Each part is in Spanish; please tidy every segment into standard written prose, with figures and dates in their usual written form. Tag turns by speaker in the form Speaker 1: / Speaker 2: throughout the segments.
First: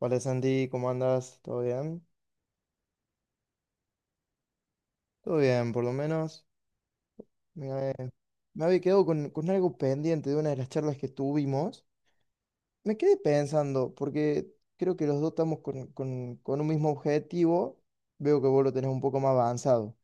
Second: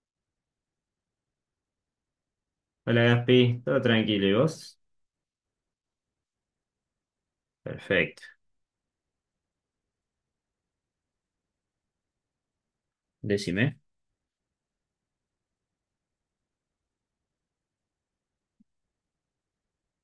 Speaker 1: Hola Santi, ¿cómo andas? ¿Todo bien?
Speaker 2: Hola Gaspi, todo tranquilo, ¿y vos?
Speaker 1: Todo bien, por lo menos. Me,
Speaker 2: Perfecto,
Speaker 1: me había quedado con algo pendiente de una de las charlas que tuvimos. Me quedé
Speaker 2: decime.
Speaker 1: pensando, porque creo que los dos estamos con, con un mismo objetivo. Veo que vos lo tenés un poco más avanzado.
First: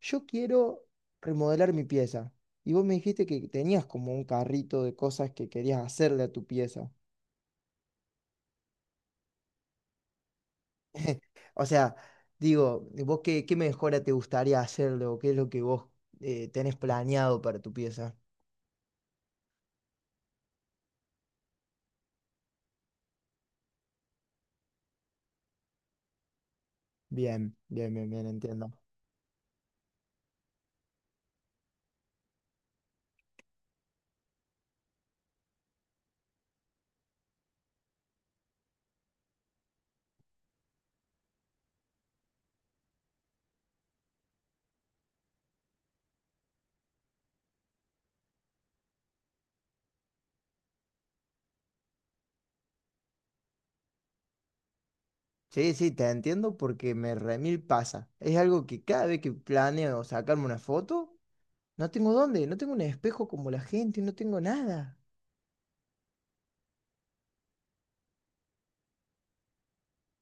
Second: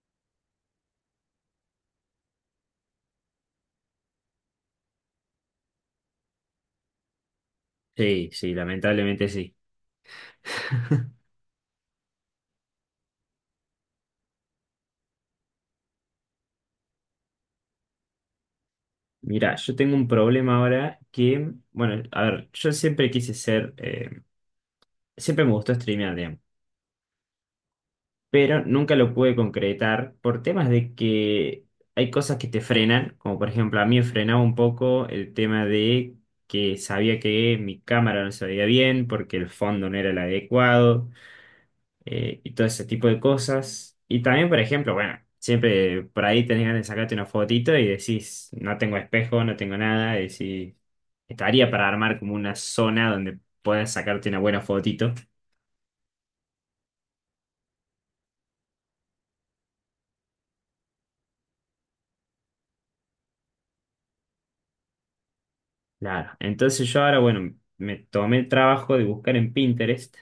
Speaker 1: Yo quiero remodelar mi pieza. Y vos me dijiste que tenías como un carrito de cosas que querías hacerle a tu pieza.
Speaker 2: Sí, sí, lamentablemente sí.
Speaker 1: O sea, digo, ¿vos qué mejora te gustaría hacerle o qué es lo que vos tenés planeado para tu pieza?
Speaker 2: Mira, yo tengo un problema ahora que, bueno, a ver, yo siempre quise ser, siempre me gustó streamear, digamos,
Speaker 1: Bien, bien, bien, bien,
Speaker 2: pero
Speaker 1: entiendo.
Speaker 2: nunca lo pude concretar por temas de que hay cosas que te frenan, como por ejemplo a mí me frenaba un poco el tema de que sabía que mi cámara no se veía bien porque el fondo no era el adecuado. Y todo ese tipo de cosas. Y también, por ejemplo, bueno, siempre por ahí tenés ganas de sacarte una fotito y decís, no tengo espejo, no tengo nada, y decís, estaría para armar como una zona donde puedas sacarte una buena fotito.
Speaker 1: Sí, sí, te entiendo porque me remil pasa. Es algo que cada vez que planeo sacarme una foto, no tengo dónde, no tengo un espejo como la gente, no tengo nada.
Speaker 2: Claro, entonces yo ahora, bueno, me tomé el trabajo de buscar en Pinterest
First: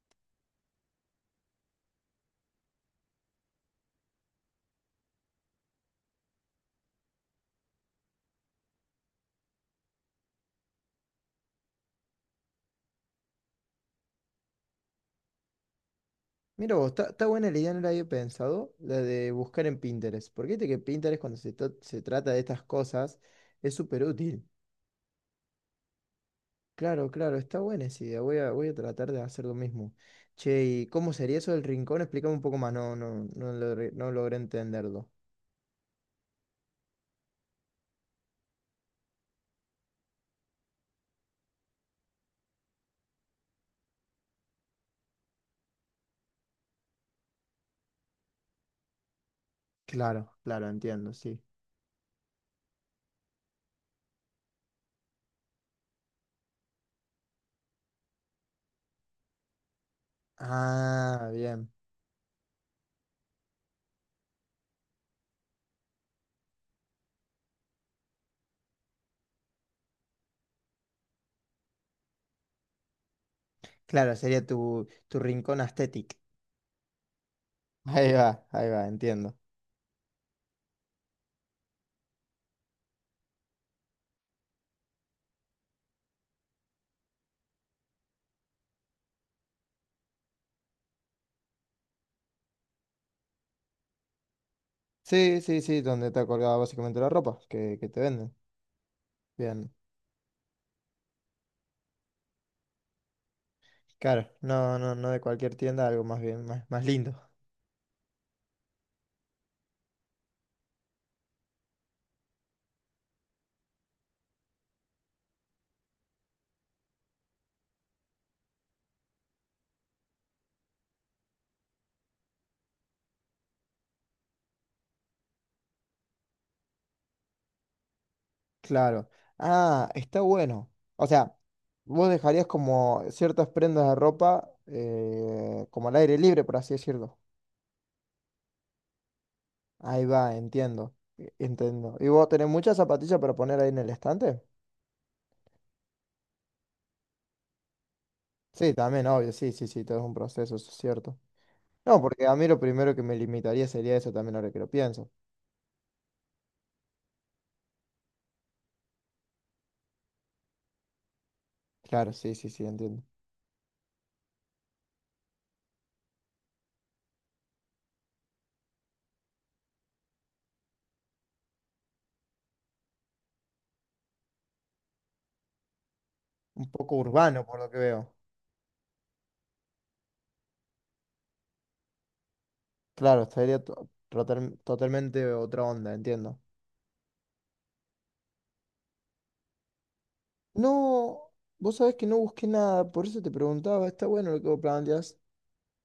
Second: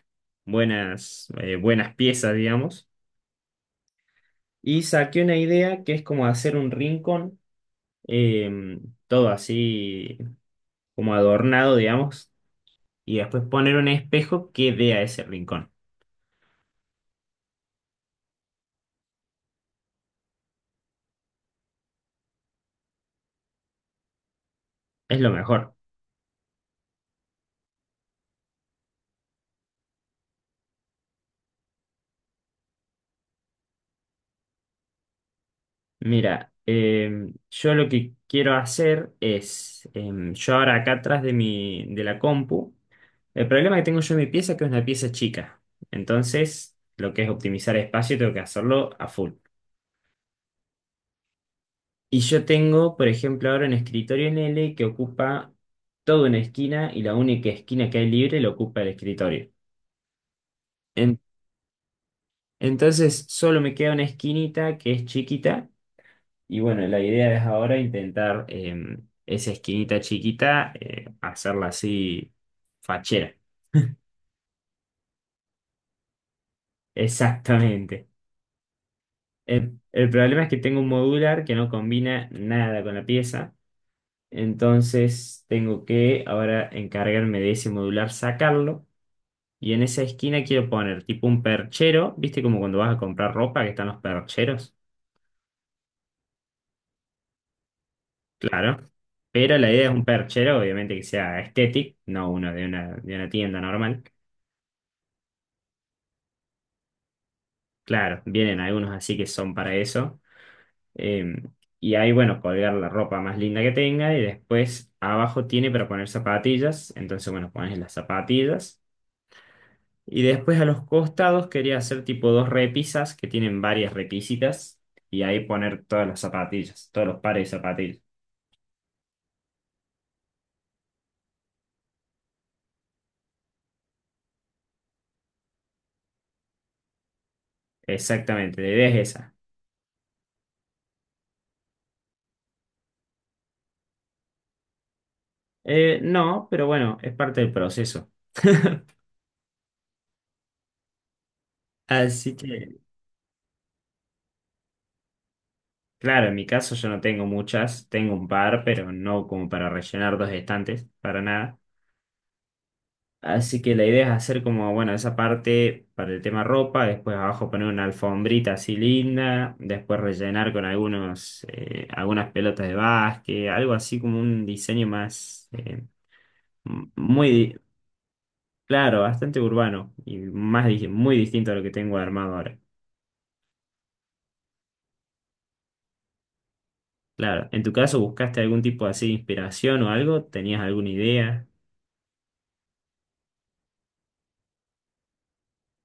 Speaker 2: buenas, buenas piezas, digamos, y saqué una idea que es como hacer un rincón, eh, todo así como adornado, digamos, y después poner un espejo que dé a ese rincón.
Speaker 1: Mira vos, está buena la idea, no la había pensado, la de buscar en Pinterest. Porque viste que Pinterest cuando se trata de estas cosas es súper útil.
Speaker 2: Es lo mejor.
Speaker 1: Claro, claro, está buena esa idea. Voy a tratar de hacer lo mismo. Che, ¿y cómo sería eso del rincón? Explícame un poco más. No, no, no logré entenderlo.
Speaker 2: Mira, yo lo que quiero hacer es, yo ahora acá atrás de de la compu, el problema que tengo yo en mi pieza es que es una pieza chica. Entonces, lo que es optimizar espacio, tengo que hacerlo a full.
Speaker 1: Claro, claro, entiendo, sí.
Speaker 2: Y yo tengo, por ejemplo, ahora un escritorio en L que ocupa toda una esquina y la única esquina que hay libre la ocupa el escritorio. En-
Speaker 1: Ah, bien.
Speaker 2: entonces, solo me queda una esquinita que es chiquita. Y bueno, la idea es ahora intentar esa esquinita chiquita, hacerla así fachera.
Speaker 1: Claro, sería tu rincón aesthetic.
Speaker 2: Exactamente.
Speaker 1: Ahí va, entiendo.
Speaker 2: El problema es que tengo un modular que no combina nada con la pieza. Entonces tengo que ahora encargarme de ese modular, sacarlo. Y en esa esquina quiero poner tipo un perchero. ¿Viste como cuando vas a comprar ropa que están los percheros?
Speaker 1: Sí, sí, sí, donde está colgada básicamente la ropa que te venden.
Speaker 2: Claro. Pero la
Speaker 1: Bien.
Speaker 2: idea es un perchero, obviamente que sea estético, no uno de de una tienda normal.
Speaker 1: Claro, no, no, no de cualquier tienda, algo más bien, más lindo.
Speaker 2: Claro, vienen algunos así que son para eso. Eh, y ahí, bueno, colgar la ropa más linda que tenga y después abajo tiene para poner zapatillas. Entonces, bueno, pones las zapatillas. Y después a los costados quería hacer tipo dos repisas que tienen varias repisitas y ahí poner todas las zapatillas, todos los pares de zapatillas.
Speaker 1: Claro. Ah, está bueno. O sea, vos dejarías como ciertas prendas de ropa como al aire libre, por así decirlo.
Speaker 2: Exactamente, la idea es esa.
Speaker 1: Ahí va, entiendo. Entiendo. ¿Y vos tenés muchas zapatillas para poner ahí en el estante?
Speaker 2: No, pero bueno, es parte del proceso.
Speaker 1: Sí, también, obvio, sí, sí, sí, todo es un proceso, eso es cierto. No, porque
Speaker 2: Así
Speaker 1: a mí lo
Speaker 2: que
Speaker 1: primero que me limitaría sería eso también ahora que lo pienso.
Speaker 2: claro, en mi caso yo no tengo muchas, tengo un par, pero no como para rellenar dos estantes, para nada.
Speaker 1: Claro, sí, sí, sí, entiendo.
Speaker 2: Así que la idea es hacer como, bueno, esa parte para el tema ropa, después abajo poner una alfombrita así linda, después rellenar con algunas pelotas de básquet, algo así como un diseño más,
Speaker 1: Un
Speaker 2: m-
Speaker 1: poco urbano
Speaker 2: muy,
Speaker 1: por lo que veo.
Speaker 2: claro, bastante urbano y muy distinto a lo que tengo armado ahora.
Speaker 1: Claro, estaría totalmente otra onda, entiendo.
Speaker 2: Claro, ¿en tu caso buscaste algún tipo así de inspiración o algo? ¿Tenías alguna
Speaker 1: No,
Speaker 2: idea?
Speaker 1: vos sabés que no busqué nada, por eso te preguntaba, está bueno lo que vos planteas,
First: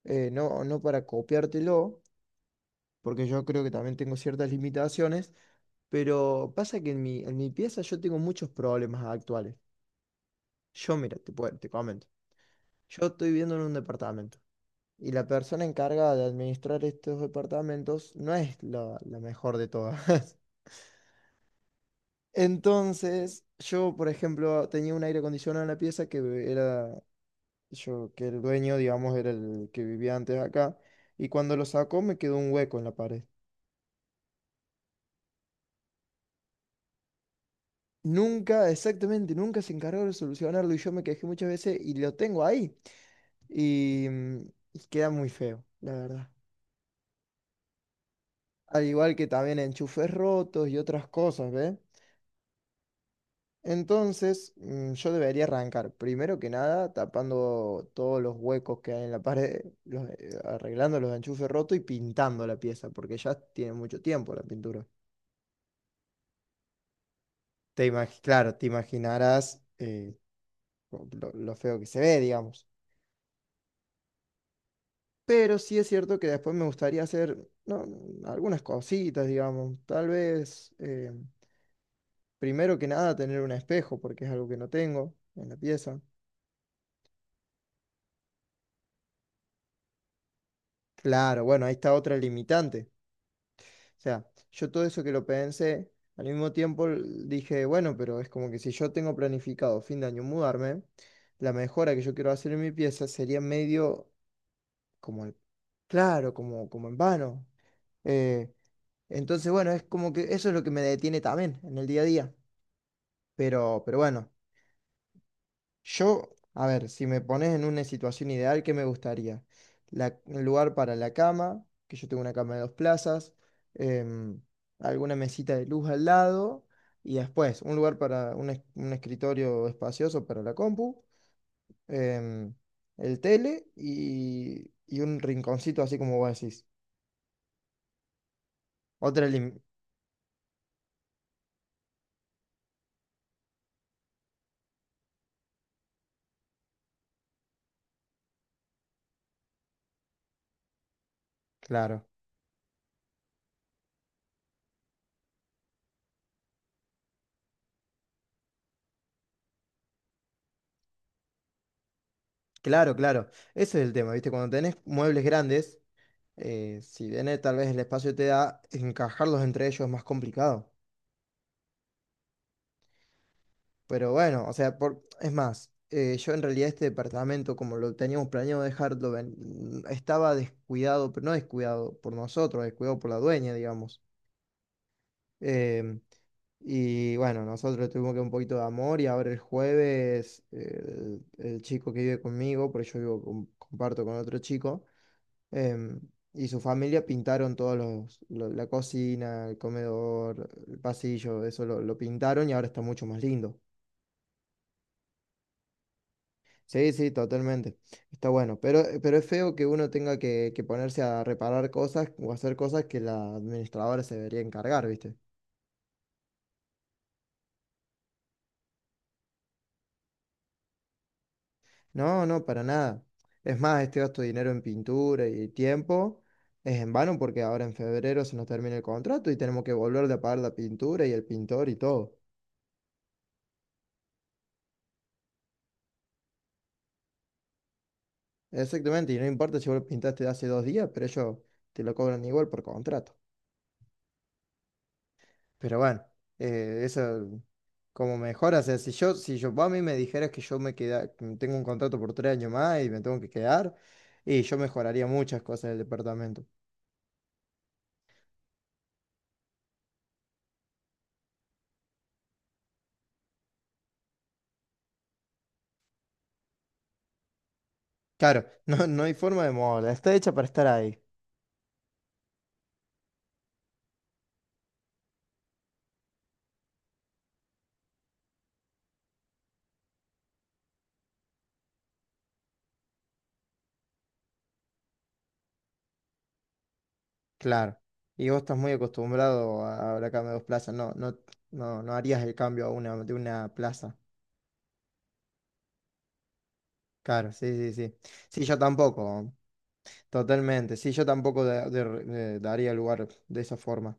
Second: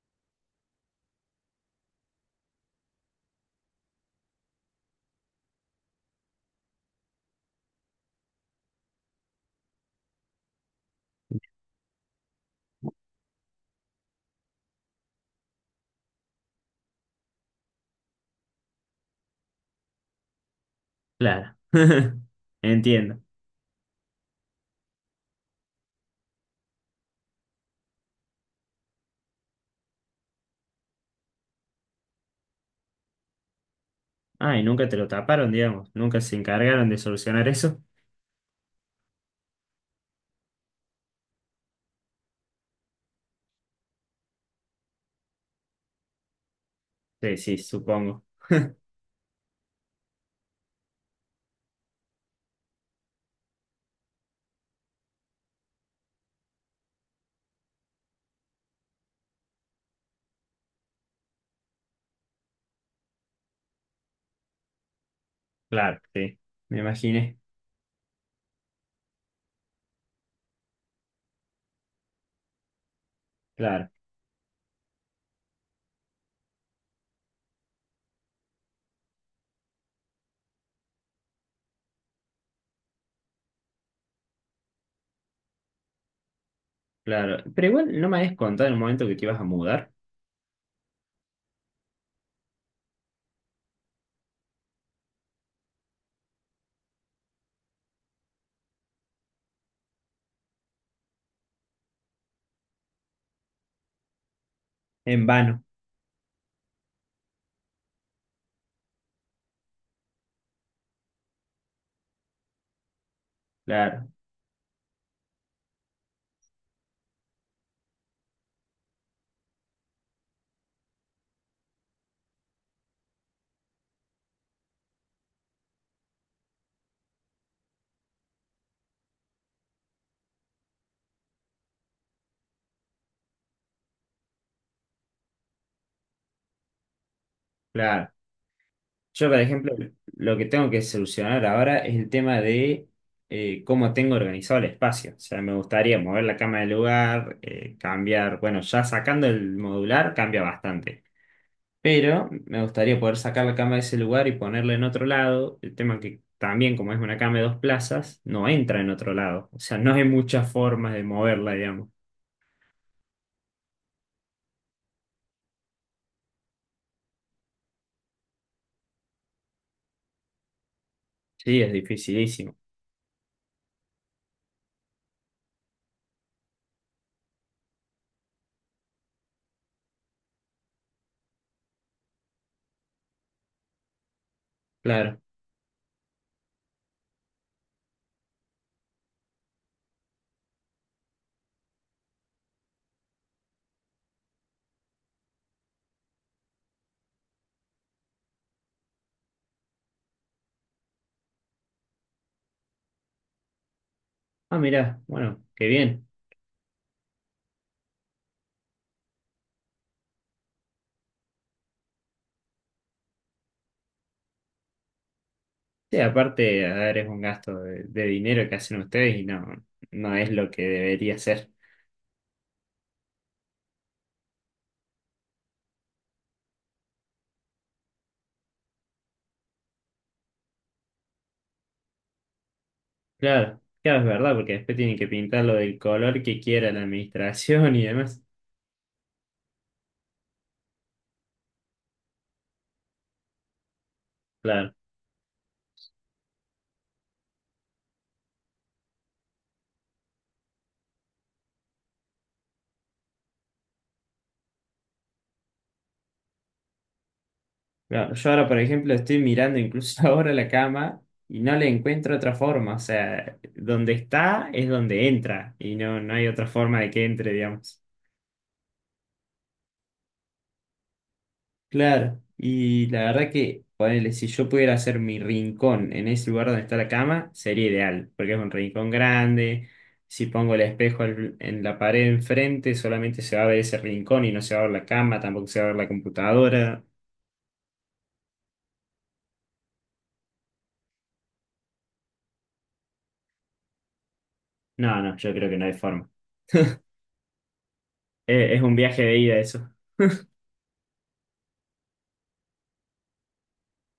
Speaker 1: no, no para copiártelo, porque yo creo que también tengo ciertas limitaciones, pero pasa que en mi, pieza yo tengo muchos problemas actuales. Yo, mira, te comento, yo estoy viviendo en un departamento y la persona encargada de administrar estos departamentos no es la mejor de todas.
Speaker 2: Claro, entiendo.
Speaker 1: Entonces, yo, por ejemplo, tenía un aire acondicionado en la pieza que era yo, que el dueño, digamos, era el que vivía antes acá, y cuando lo sacó me quedó un hueco en la pared.
Speaker 2: Ah, y nunca te lo taparon, digamos. Nunca se encargaron de solucionar eso.
Speaker 1: Nunca, exactamente, nunca se encargó de solucionarlo y yo me quejé muchas veces y lo tengo ahí. Y, mm, y queda muy feo, la verdad.
Speaker 2: Sí, sí, supongo.
Speaker 1: Al igual que también enchufes rotos y otras cosas, ¿ves? Entonces, yo debería arrancar, primero que nada, tapando todos los huecos que hay en la pared, arreglando los enchufes rotos y pintando la pieza, porque ya tiene mucho tiempo la pintura.
Speaker 2: Claro, sí. Me imaginé.
Speaker 1: Claro, te imaginarás lo feo que se ve, digamos.
Speaker 2: Claro,
Speaker 1: Pero sí es cierto que después me gustaría hacer no, algunas cositas, digamos. Tal vez, primero que nada, tener un espejo, porque es algo que no tengo en la pieza.
Speaker 2: claro. Pero igual no me habías contado en el momento que te ibas a mudar.
Speaker 1: Claro, bueno, ahí está otra limitante. O sea, yo todo eso que lo pensé, al mismo tiempo dije, bueno, pero es como que si yo tengo planificado fin de año mudarme, la mejora que yo quiero hacer en mi pieza sería medio como
Speaker 2: En
Speaker 1: el-
Speaker 2: vano.
Speaker 1: claro, como en vano. Eh, entonces, bueno, es como que eso es lo que me detiene también en el día a día. Pero
Speaker 2: Claro,
Speaker 1: bueno, yo, a ver, si me pones en una situación ideal, ¿qué me gustaría? La, un lugar para la cama, que yo tengo una cama de dos plazas, em, alguna mesita de luz al lado, y después un lugar para un escritorio espacioso para la compu, em, el tele y un rinconcito así como vos decís.
Speaker 2: claro.
Speaker 1: Otra,
Speaker 2: Yo, por
Speaker 1: elim-
Speaker 2: ejemplo, lo que tengo que solucionar ahora es el tema de cómo tengo organizado el espacio. O sea, me gustaría mover la cama del lugar, cambiar. Bueno, ya sacando el modular, cambia bastante.
Speaker 1: Claro,
Speaker 2: Pero me gustaría poder sacar la cama de ese lugar y ponerla en otro lado. El tema que también, como es una cama de dos plazas, no entra en otro lado. O sea, no hay muchas formas de moverla, digamos.
Speaker 1: claro, claro. Ese es el tema, ¿viste? Cuando tenés muebles grandes, si bien tal vez el espacio te da, encajarlos entre ellos es más complicado.
Speaker 2: Sí, es dificilísimo.
Speaker 1: Pero bueno, o sea, es más, yo en realidad este departamento, como lo teníamos planeado dejarlo, estaba descuidado, pero no descuidado por nosotros, descuidado por la dueña, digamos.
Speaker 2: Claro.
Speaker 1: Em, y bueno, nosotros tuvimos que un poquito de amor y ahora el jueves el chico que vive conmigo, porque yo vivo comparto con otro chico em, y su familia pintaron todos la cocina, el comedor, el pasillo, eso lo pintaron y ahora está mucho más lindo.
Speaker 2: Ah, mirá, bueno, qué bien.
Speaker 1: Sí, sí, totalmente. Está bueno. Pero es feo que uno tenga que ponerse a reparar cosas o hacer cosas que la administradora se debería encargar, ¿viste?
Speaker 2: Sí, aparte, a ver, es un gasto de dinero que hacen ustedes y no, no es lo que debería ser.
Speaker 1: No, no, para nada. Es más, este gasto de dinero en pintura y tiempo es en vano porque ahora en febrero se nos termina el contrato y tenemos que volver a pagar la pintura y el pintor y todo.
Speaker 2: Claro, claro, es verdad, porque después tienen que pintarlo del color que quiera la administración y demás.
Speaker 1: Exactamente, y no importa si vos lo pintaste hace 2 días, pero ellos te lo cobran igual por contrato.
Speaker 2: Claro,
Speaker 1: Pero bueno, eso como mejora, o sea, si yo, vos a mí me dijeras que yo me queda, que tengo un contrato por 3 años más y me tengo que quedar, y yo mejoraría muchas cosas del departamento.
Speaker 2: Claro, yo ahora, por ejemplo, estoy mirando incluso ahora la cama y no le encuentro otra forma. O sea, donde está es donde entra y no, no hay otra forma de que entre, digamos.
Speaker 1: Claro, no, no hay forma de moverla, está hecha para estar ahí,
Speaker 2: Claro, y la verdad que, ponele, si yo pudiera hacer mi rincón en ese lugar donde está la cama, sería ideal, porque es un rincón grande. Si pongo el espejo en la pared enfrente, solamente se va a ver ese rincón y no se va a ver la cama, tampoco se va a ver la computadora.
Speaker 1: claro. Y vos estás muy acostumbrado a la cama de dos plazas, no, no, no, no harías el cambio a una, de una plaza.
Speaker 2: No, no, yo creo que no hay forma.
Speaker 1: Claro, sí, sí, sí. Sí, yo
Speaker 2: Es un viaje de
Speaker 1: tampoco.
Speaker 2: ida eso.
Speaker 1: Totalmente, sí, yo tampoco daría lugar de esa forma.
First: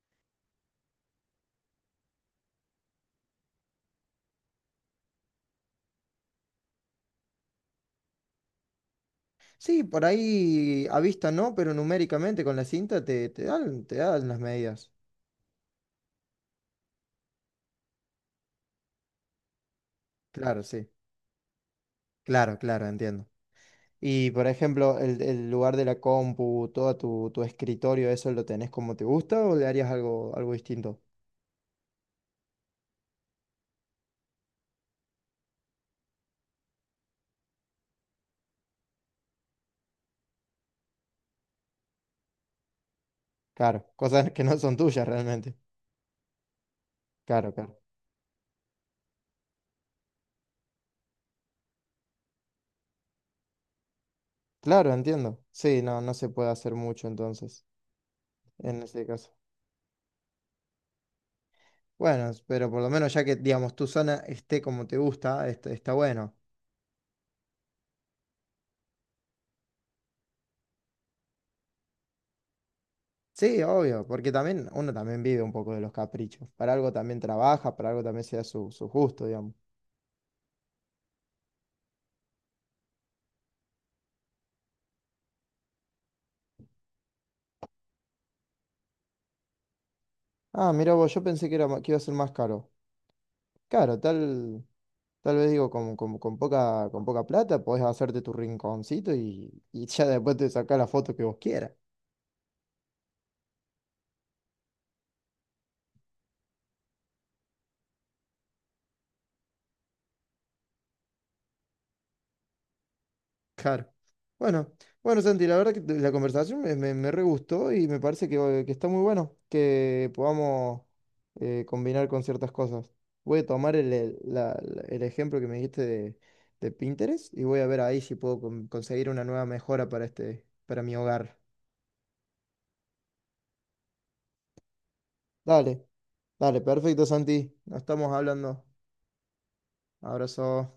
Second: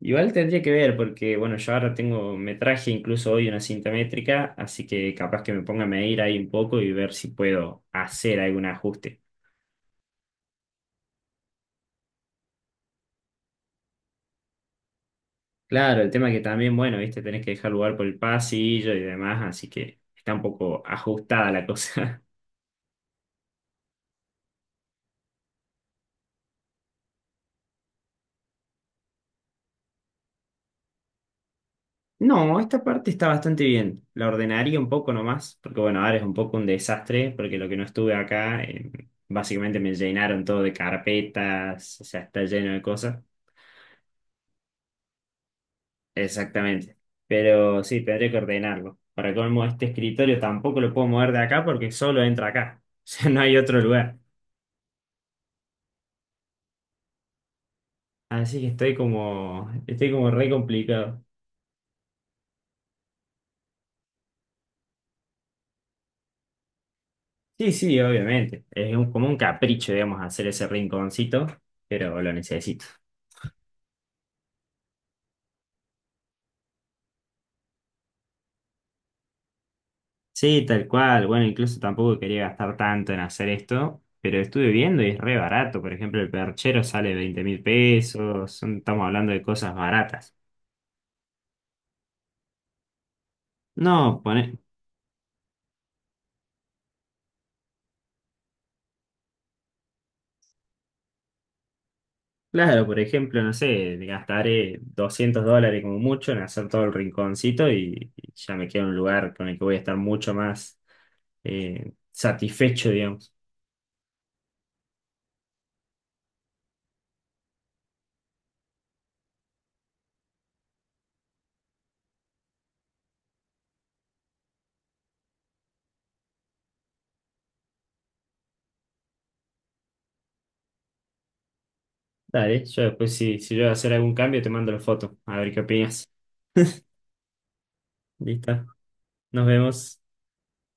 Speaker 2: Igual tendría que ver, porque bueno, yo ahora tengo, me traje incluso hoy una cinta métrica, así que capaz que me ponga a medir ahí un poco y ver si puedo hacer algún ajuste.
Speaker 1: Sí, por ahí a vista no, pero numéricamente con la cinta te dan las medidas.
Speaker 2: Claro, el tema que también, bueno, viste, tenés que dejar lugar por el pasillo y demás, así que está un
Speaker 1: Claro,
Speaker 2: poco
Speaker 1: sí,
Speaker 2: ajustada la cosa.
Speaker 1: claro, claro, entiendo. Y por ejemplo, el lugar de la compu, todo tu escritorio, ¿eso lo tenés como te gusta o le harías algo distinto?
Speaker 2: No, esta parte está bastante bien. La ordenaría un poco nomás, porque bueno, ahora es un poco un desastre, porque lo que no estuve acá, básicamente me llenaron todo de carpetas, o sea, está lleno de cosas.
Speaker 1: Claro, cosas que no son tuyas realmente.
Speaker 2: Exactamente.
Speaker 1: Claro, claro.
Speaker 2: Pero sí, tendría que ordenarlo. Para colmo, este escritorio tampoco lo puedo mover de acá porque solo entra acá. O sea, no hay otro lugar.
Speaker 1: Claro, entiendo. Sí, no, no se puede hacer mucho entonces,
Speaker 2: Así que
Speaker 1: en ese caso.
Speaker 2: estoy como re complicado.
Speaker 1: Bueno, pero por lo menos ya que, digamos, tu zona esté como te gusta, está bueno.
Speaker 2: Sí, sí, obviamente. Como un capricho, digamos, hacer ese rinconcito, pero lo necesito.
Speaker 1: Sí, obvio, porque también uno también vive un poco de los caprichos. Para algo también trabaja, para algo también sea su, su gusto, digamos.
Speaker 2: Sí, tal cual. Bueno, incluso tampoco quería gastar tanto en hacer esto, pero estuve viendo y es re barato. Por ejemplo, el perchero sale 20.000 pesos. Estamos hablando de cosas baratas.
Speaker 1: Ah, mira vos, yo pensé que era, que iba a ser más caro. Claro,
Speaker 2: No,
Speaker 1: tal, tal vez digo, con poca plata podés hacerte tu rinconcito y ya después te sacás la foto que vos quieras.
Speaker 2: claro, por ejemplo, no sé, gastaré 200 dólares como mucho en hacer todo el rinconcito y ya me queda un lugar con el que voy a estar mucho más satisfecho, digamos.
Speaker 1: Claro. Bueno, bueno, Santi, la verdad que la conversación me re gustó y me parece que está muy bueno que podamos combinar con ciertas cosas. Voy a tomar el ejemplo que me dijiste de, Pinterest y voy a ver ahí si puedo conseguir una nueva mejora para mi hogar.
Speaker 2: Dale, yo después si yo voy a hacer algún cambio te mando la foto, a ver qué
Speaker 1: Dale,
Speaker 2: opinas.
Speaker 1: dale, perfecto, Santi. Nos estamos hablando.
Speaker 2: Listo, nos vemos.
Speaker 1: Abrazo.